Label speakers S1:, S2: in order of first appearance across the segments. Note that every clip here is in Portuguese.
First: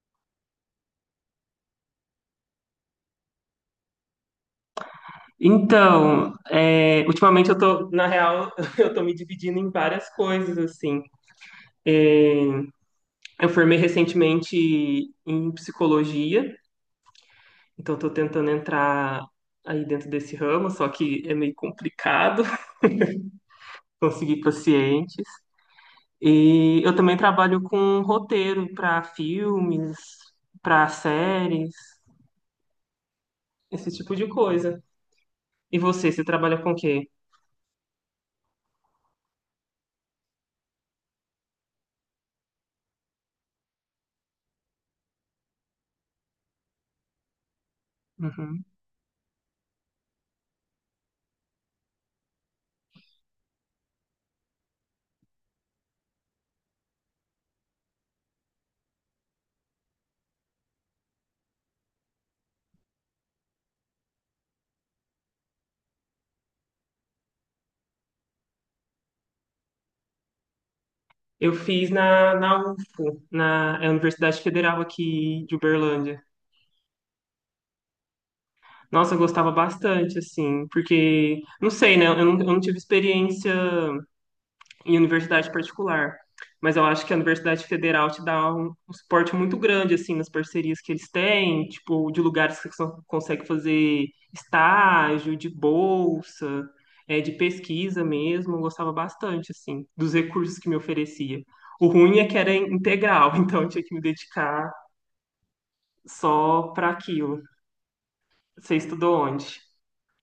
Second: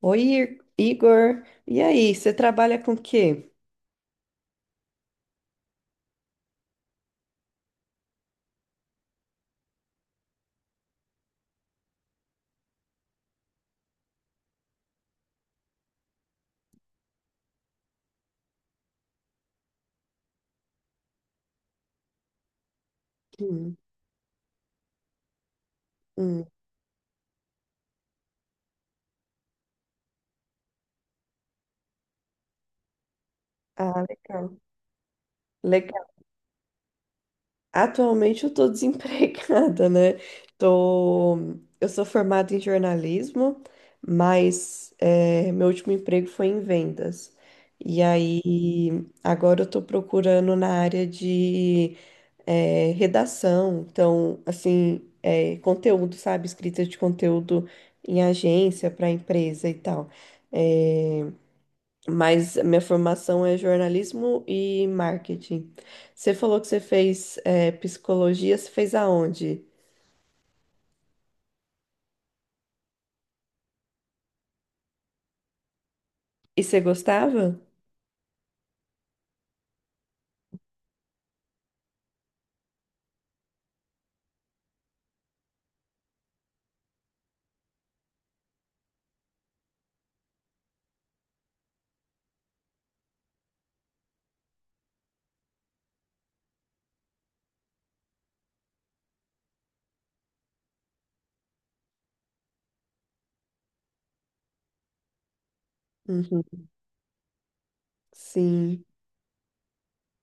S1: Oi, Igor. E aí, você trabalha com o quê?
S2: Então, é, ultimamente eu tô, na real, eu tô me dividindo em várias coisas, assim. Eu formei recentemente em psicologia, então eu tô tentando entrar aí dentro desse ramo, só que é meio complicado
S1: Hum,
S2: conseguir pacientes.
S1: hum.
S2: E eu também trabalho com roteiro para filmes, para séries, esse
S1: Ah,
S2: tipo de
S1: legal.
S2: coisa. E
S1: Legal.
S2: você trabalha com o quê?
S1: Atualmente eu estou desempregada, né? Tô... Eu sou formada em jornalismo, mas meu último emprego foi em vendas. E aí, agora eu estou procurando na área de redação. Então, assim, é, conteúdo, sabe? Escrita de conteúdo em agência para empresa e tal. É, mas a minha formação é jornalismo e marketing. Você falou que você fez psicologia, você fez aonde?
S2: Eu fiz na UFO, na é a Universidade Federal aqui de Uberlândia.
S1: E você gostava?
S2: Nossa, eu gostava bastante, assim, porque, não sei, né? Eu não tive experiência em universidade particular, mas eu acho que a Universidade Federal te dá um suporte muito grande, assim, nas parcerias que eles têm, tipo, de lugares que você consegue fazer estágio, de bolsa, é, de pesquisa mesmo. Eu gostava bastante, assim, dos recursos que me oferecia. O ruim é que era integral, então eu tinha que me dedicar
S1: Uhum.
S2: só para aquilo. Você
S1: Sim.
S2: estudou onde?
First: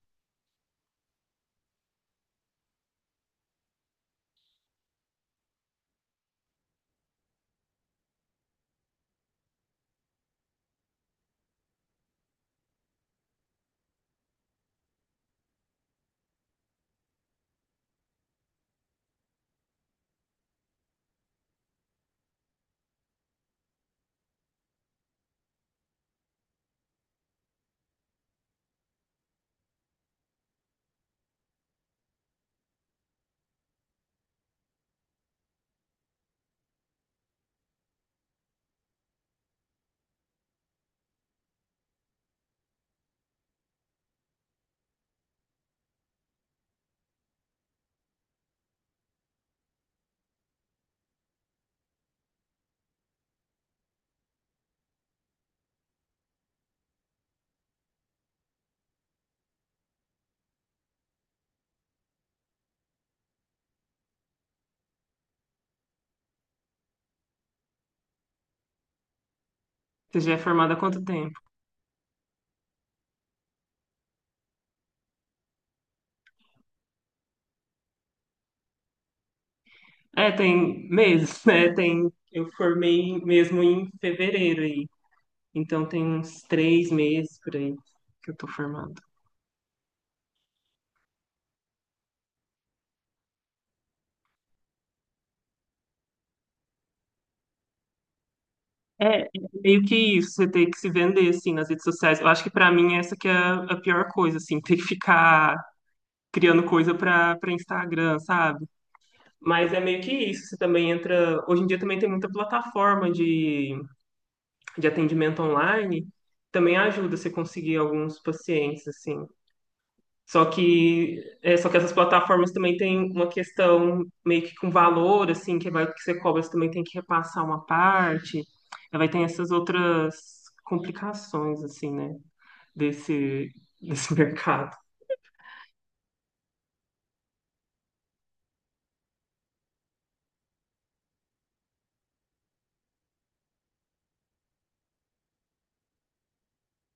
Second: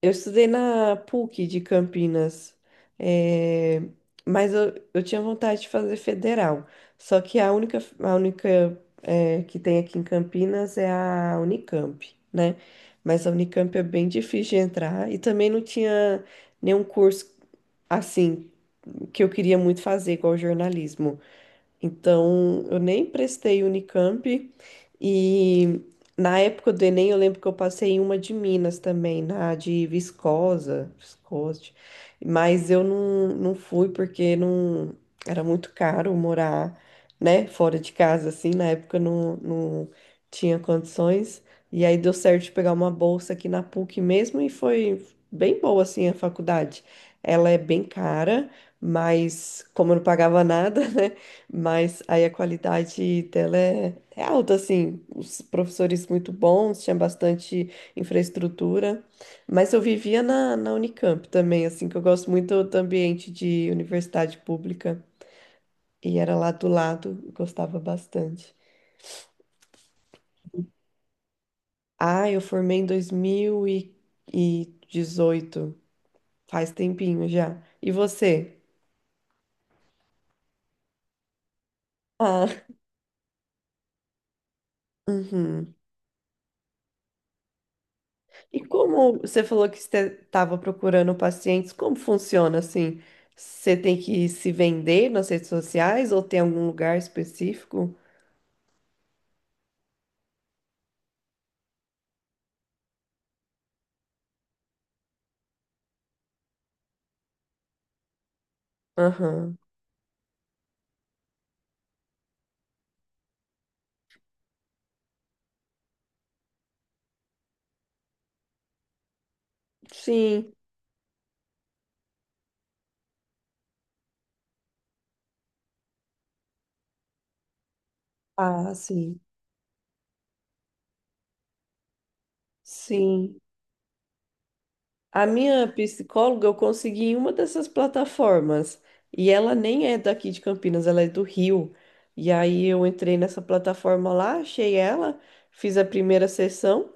S1: Eu estudei na PUC de Campinas, eh, mas eu tinha vontade de fazer federal. Só que a única que tem aqui em Campinas é a Unicamp, né? Mas a Unicamp é bem difícil de entrar e também não tinha nenhum curso assim que eu queria muito fazer, igual jornalismo. Então, eu nem prestei Unicamp e na época do Enem eu lembro que eu passei em uma de Minas também, na de Viscosa, Viscoste, mas eu não, não fui porque não era muito caro morar, né, fora de casa assim, na época eu não, não tinha condições. E aí deu certo de pegar uma bolsa aqui na PUC mesmo e foi bem boa assim a faculdade. Ela é bem cara, mas como eu não pagava nada, né? Mas aí a qualidade dela é alta, assim, os professores muito bons, tinha bastante infraestrutura, mas eu vivia na Unicamp também, assim, que eu gosto muito do ambiente de universidade pública, e era lá do lado, eu gostava bastante.
S2: Você já é formada há quanto tempo?
S1: Ah, eu formei em dois mil e dezoito, faz tempinho já. E você?
S2: É, tem meses, né? Eu
S1: Ah,
S2: formei mesmo em fevereiro aí.
S1: uhum.
S2: Então tem uns 3 meses por aí que eu tô
S1: E
S2: formada.
S1: como você falou que você estava procurando pacientes, como funciona assim? Você tem que se vender nas redes sociais ou tem algum lugar específico?
S2: É meio que isso, você ter que se vender, assim, nas redes sociais. Eu acho que pra mim essa que é a pior coisa, assim, ter que ficar criando coisa pra Instagram, sabe?
S1: Aham.
S2: Mas é meio que isso, você também entra. Hoje em dia também tem muita plataforma de atendimento online também ajuda você conseguir alguns pacientes, assim. Só
S1: Sim.
S2: que, é, só que essas plataformas também têm uma questão meio que com valor, assim, que vai que você cobra, você também tem que repassar uma parte.
S1: Ah,
S2: Aí vai
S1: sim.
S2: ter essas outras complicações, assim, né?
S1: Sim.
S2: Desse, desse mercado.
S1: A minha psicóloga eu consegui em uma dessas plataformas. E ela nem é daqui de Campinas, ela é do Rio. E aí eu entrei nessa plataforma lá, achei ela, fiz a primeira sessão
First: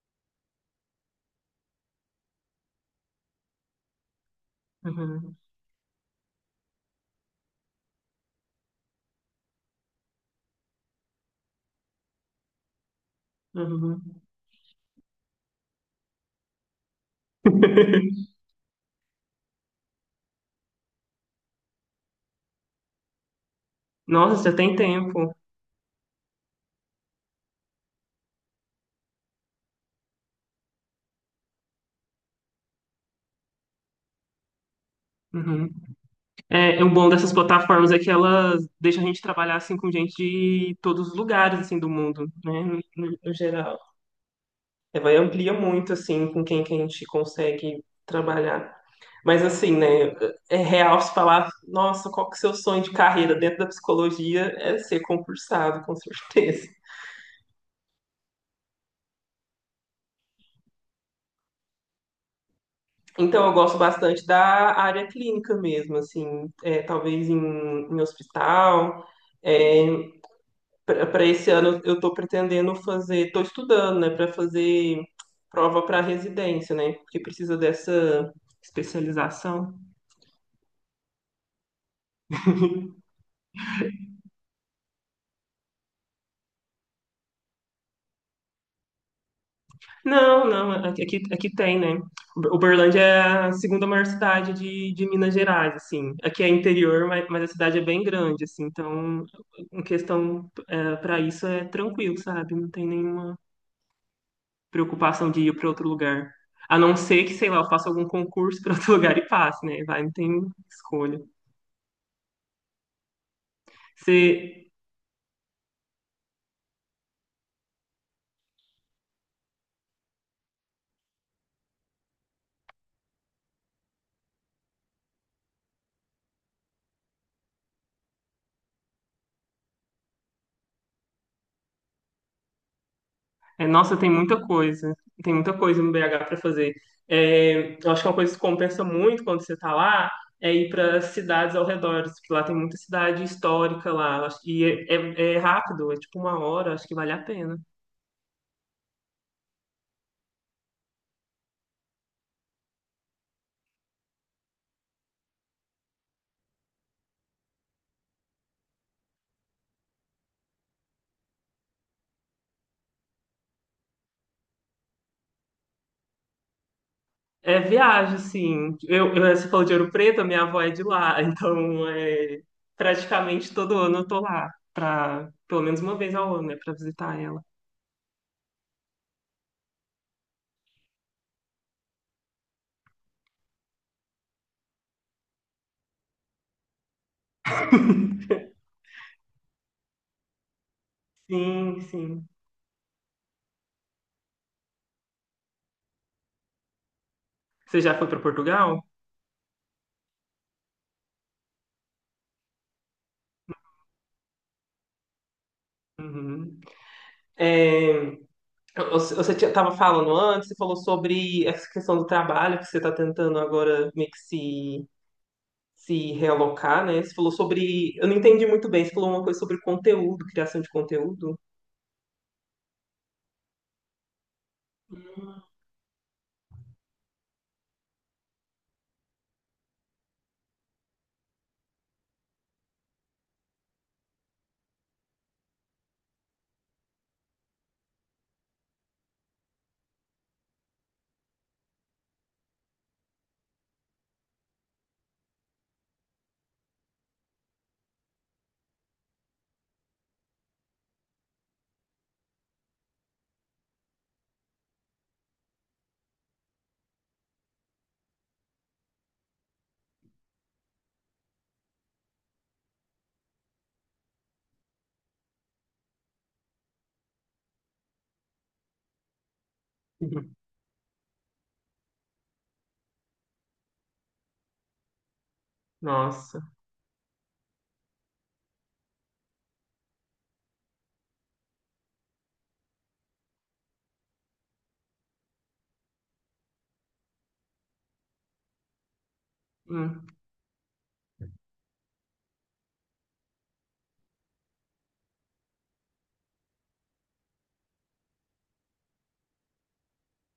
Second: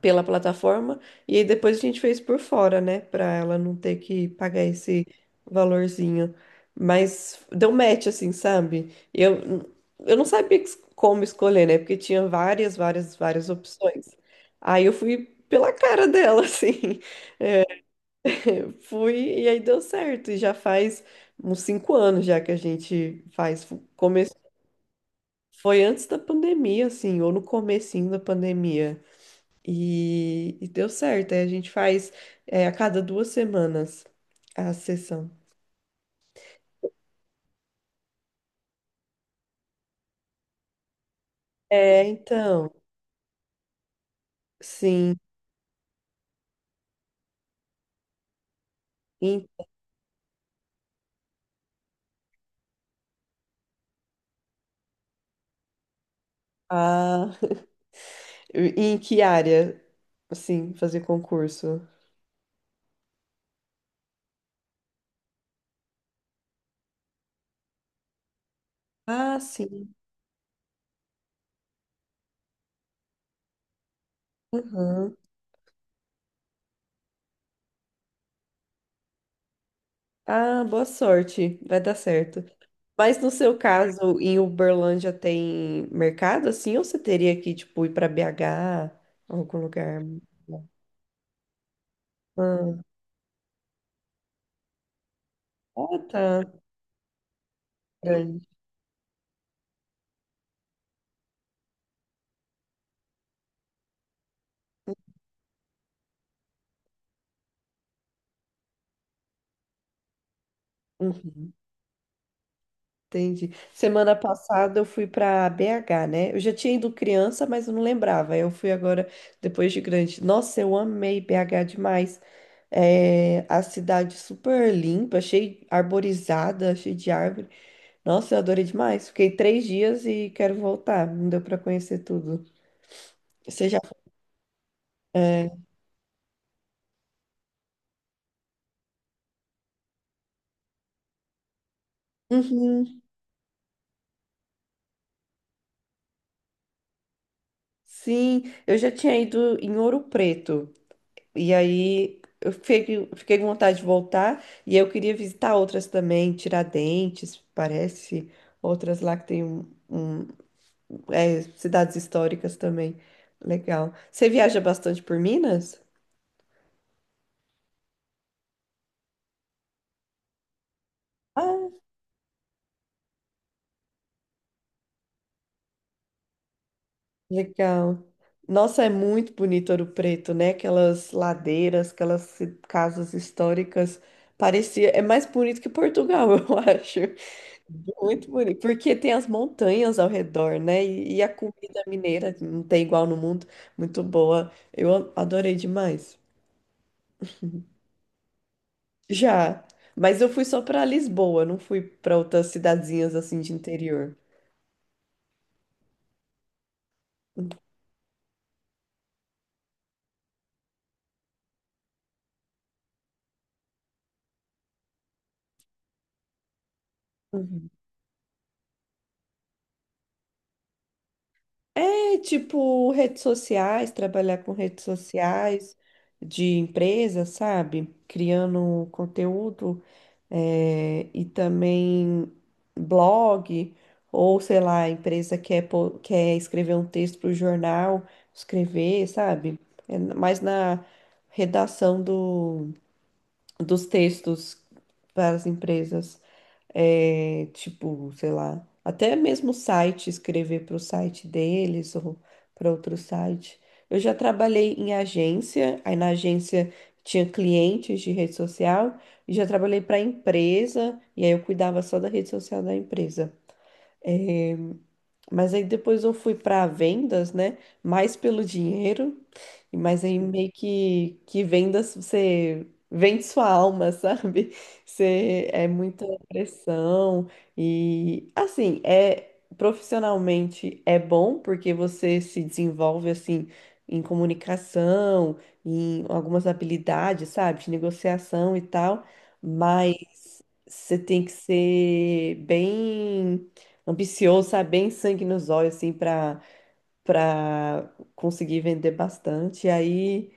S1: pela plataforma e aí depois a gente fez por fora, né, pra ela não ter que pagar esse
S2: Uhum,
S1: valorzinho. Mas deu match assim, sabe? Eu não sabia como escolher, né? Porque tinha várias opções.
S2: uhum.
S1: Aí eu fui pela cara dela, assim. Fui e aí deu certo. E já faz uns cinco anos já que a gente faz. Come...
S2: Nossa, já tem tempo.
S1: Foi antes da pandemia, assim, ou no comecinho da pandemia. E deu certo. Aí a gente faz a cada duas semanas a sessão.
S2: Uhum. É um bom dessas plataformas é que elas deixam a gente trabalhar assim com gente de todos os lugares assim do
S1: É,
S2: mundo, né,
S1: então,
S2: no geral. É, vai
S1: sim.
S2: amplia muito assim com quem que a gente consegue trabalhar. Mas
S1: Em,
S2: assim, né, é real se falar, nossa, qual que é o seu sonho de carreira dentro da psicologia é ser concursado, com certeza.
S1: ah, em que área, assim, fazer concurso?
S2: Então eu gosto bastante da área clínica mesmo, assim, é, talvez em hospital,
S1: Ah,
S2: é,
S1: sim.
S2: para esse ano eu estou pretendendo fazer, estou estudando, né, para fazer
S1: Aham.
S2: prova para residência, né, porque precisa dessa especialização.
S1: Ah, boa sorte. Vai dar certo. Mas no seu caso, em Uberlândia tem mercado assim, ou você teria que, tipo, ir para BH, algum lugar?
S2: Não, não, aqui, aqui tem, né?
S1: Ah,
S2: Uberlândia é a segunda maior cidade de Minas Gerais,
S1: ah,
S2: assim.
S1: tá.
S2: Aqui é interior, mas a cidade é bem grande,
S1: Grande.
S2: assim. Então, em questão para isso é tranquilo, sabe? Não tem nenhuma preocupação de ir para outro lugar. A não ser que, sei lá, eu faça algum concurso para outro lugar e passe, né? Vai, não tem escolha.
S1: Uhum. Entendi. Semana
S2: Você,
S1: passada eu fui para BH, né? Eu já tinha ido criança, mas eu não lembrava. Eu fui agora depois de grande. Nossa, eu amei BH demais. É, a cidade super limpa, achei arborizada, cheia de árvore. Nossa, eu adorei demais. Fiquei três dias e quero voltar. Não deu para conhecer tudo.
S2: é,
S1: Você já?
S2: nossa, tem muita coisa. Tem
S1: É,
S2: muita coisa no BH para fazer. É, eu acho que é uma coisa que compensa muito quando você está lá é ir para cidades ao redor, porque lá tem muita
S1: uhum.
S2: cidade histórica lá. E é rápido, é tipo uma hora, acho que vale a pena.
S1: Sim, eu já tinha ido em Ouro Preto. E aí fiquei com vontade de voltar e eu queria visitar outras também, Tiradentes, parece, outras lá que tem é, cidades históricas também. Legal. Você viaja bastante por Minas?
S2: É viagem, assim. Você falou de Ouro Preto, a minha avó é de lá,
S1: Ah,
S2: então é, praticamente todo ano eu tô lá, pelo menos uma vez ao ano, né, para visitar ela.
S1: legal. Nossa, é muito bonito Ouro Preto, né? Aquelas ladeiras, aquelas casas históricas. Parecia, é mais bonito que Portugal, eu acho. Muito bonito, porque tem as montanhas ao redor, né? E a
S2: Sim,
S1: comida
S2: sim.
S1: mineira que não tem igual no mundo, muito boa. Adorei demais.
S2: Você já foi para Portugal?
S1: Já, mas eu fui só para Lisboa, não fui para outras cidadezinhas assim de interior.
S2: Uhum. É, você tava falando antes, você falou sobre essa questão do trabalho, que você está tentando agora meio que se realocar, né? Você falou sobre. Eu não entendi muito bem, você falou uma coisa sobre conteúdo, criação de conteúdo.
S1: É tipo redes sociais, trabalhar com redes sociais de empresa, sabe? Criando conteúdo, e também blog, ou sei lá, a empresa quer escrever um texto para o jornal, escrever, sabe? É mais na redação dos textos para as empresas, é, tipo, sei lá, até mesmo site, escrever para o site deles ou para outro site. Eu já trabalhei em agência, aí na agência tinha clientes de rede social, e já trabalhei para empresa, e aí eu cuidava só da rede social da empresa. É, mas aí depois eu fui para vendas, né? Mais pelo dinheiro. Mas aí
S2: Uhum.
S1: meio que vendas, você vende sua alma, sabe? Você é muita
S2: Nossa.
S1: pressão e assim, é profissionalmente é bom porque você se desenvolve assim em comunicação, em algumas habilidades, sabe? De negociação e tal, mas
S2: Hum.
S1: você tem que ser bem ambicioso, sabe? Bem sangue nos olhos assim para conseguir vender bastante. E aí,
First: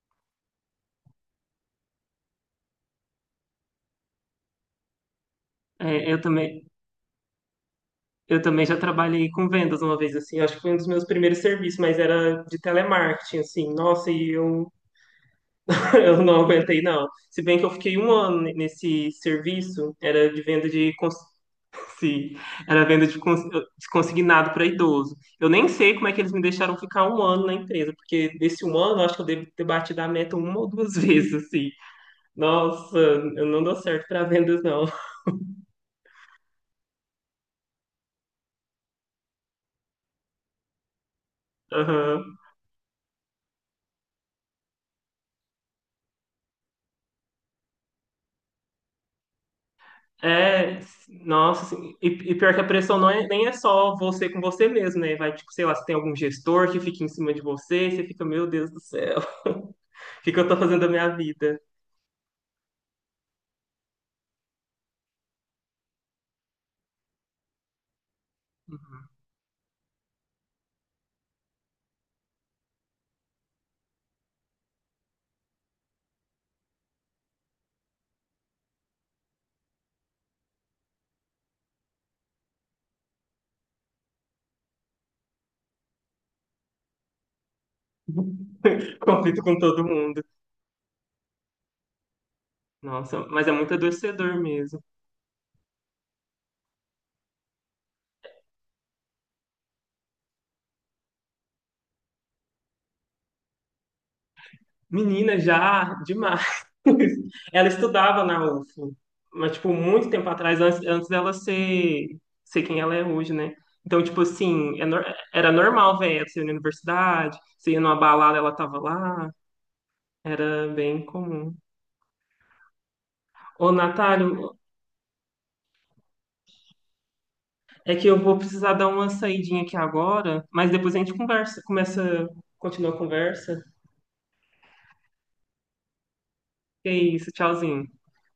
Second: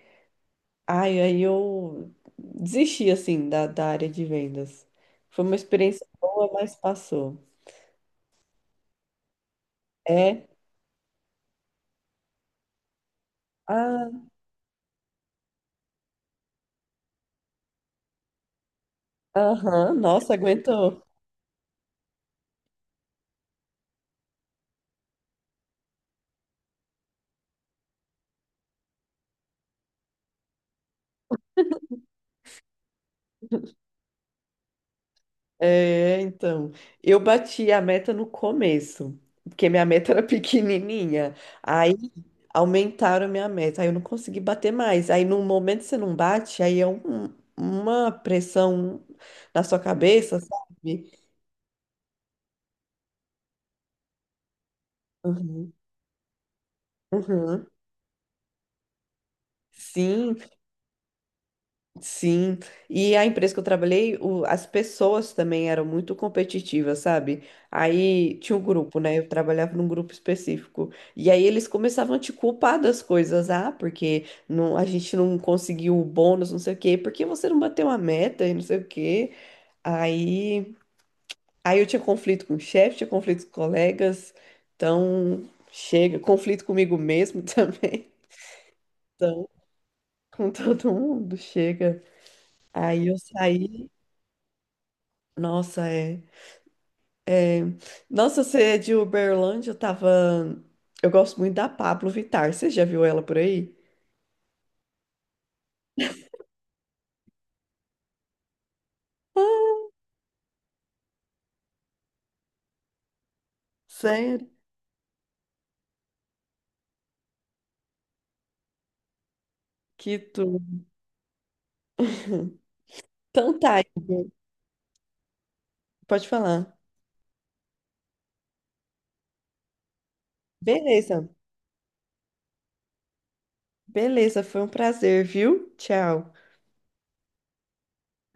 S1: aí eu desisti assim da área de vendas. Foi uma experiência
S2: É, eu
S1: boa,
S2: também,
S1: mas passou.
S2: eu também já trabalhei com vendas uma vez, assim,
S1: É,
S2: acho que foi um dos meus primeiros serviços, mas era de telemarketing, assim. Nossa,
S1: ah,
S2: e eu, eu não aguentei, não. Se bem que eu fiquei um ano nesse
S1: aham,
S2: serviço, era
S1: nossa,
S2: de venda de
S1: aguentou.
S2: cons- Sim, era venda de consignado para idoso. Eu nem sei como é que eles me deixaram ficar um ano na empresa, porque desse um ano eu acho que eu devo ter batido a meta uma ou duas vezes, assim. Nossa, eu não dou certo para vendas, não.
S1: É, então, eu bati a meta no começo, porque minha meta era pequenininha. Aí
S2: Aham.
S1: aumentaram minha meta, aí eu não consegui bater mais. Aí no momento você não bate, aí é uma pressão na sua cabeça,
S2: É,
S1: sabe?
S2: nossa, assim, e pior que a pressão não é, nem é só você com você mesmo, né? Vai, tipo, sei
S1: Uhum.
S2: lá, se tem algum gestor que fica em cima de
S1: Uhum.
S2: você, você fica, meu Deus do céu, o que
S1: Sim,
S2: que eu tô fazendo da minha vida?
S1: sim. E a empresa que eu trabalhei, as pessoas também eram muito competitivas, sabe? Aí tinha um grupo, né? Eu trabalhava num grupo específico. E aí eles começavam a te culpar das coisas. Ah, porque não, a gente não conseguiu o bônus, não sei o quê. Por que você não bateu a meta e não sei o quê? Aí, Aí eu tinha conflito com o chefe, tinha conflito com colegas. Então, chega. Conflito comigo mesmo também.
S2: Conflito
S1: Então,
S2: com todo mundo.
S1: com todo mundo, chega. Aí eu
S2: Nossa, mas é muito
S1: saí,
S2: adoecedor mesmo.
S1: nossa, é- nossa, você é de Uberlândia, eu tava, eu gosto muito da Pablo Vittar, você já viu ela por aí?
S2: Menina, já demais. Ela estudava na UFO, mas, tipo, muito tempo atrás, antes dela ser quem ela é hoje, né? Então, tipo
S1: Sério?
S2: assim, era normal ver ela, você ia na universidade, você ia numa balada, ela tava lá,
S1: Que tudo.
S2: era bem comum.
S1: Então
S2: Ô,
S1: tá,
S2: Natália,
S1: Igor, pode falar.
S2: é que eu vou precisar dar uma saidinha aqui agora, mas depois a gente
S1: Beleza,
S2: conversa, continua a conversa.
S1: beleza, foi um prazer, viu? Tchau.
S2: Que é isso, tchauzinho.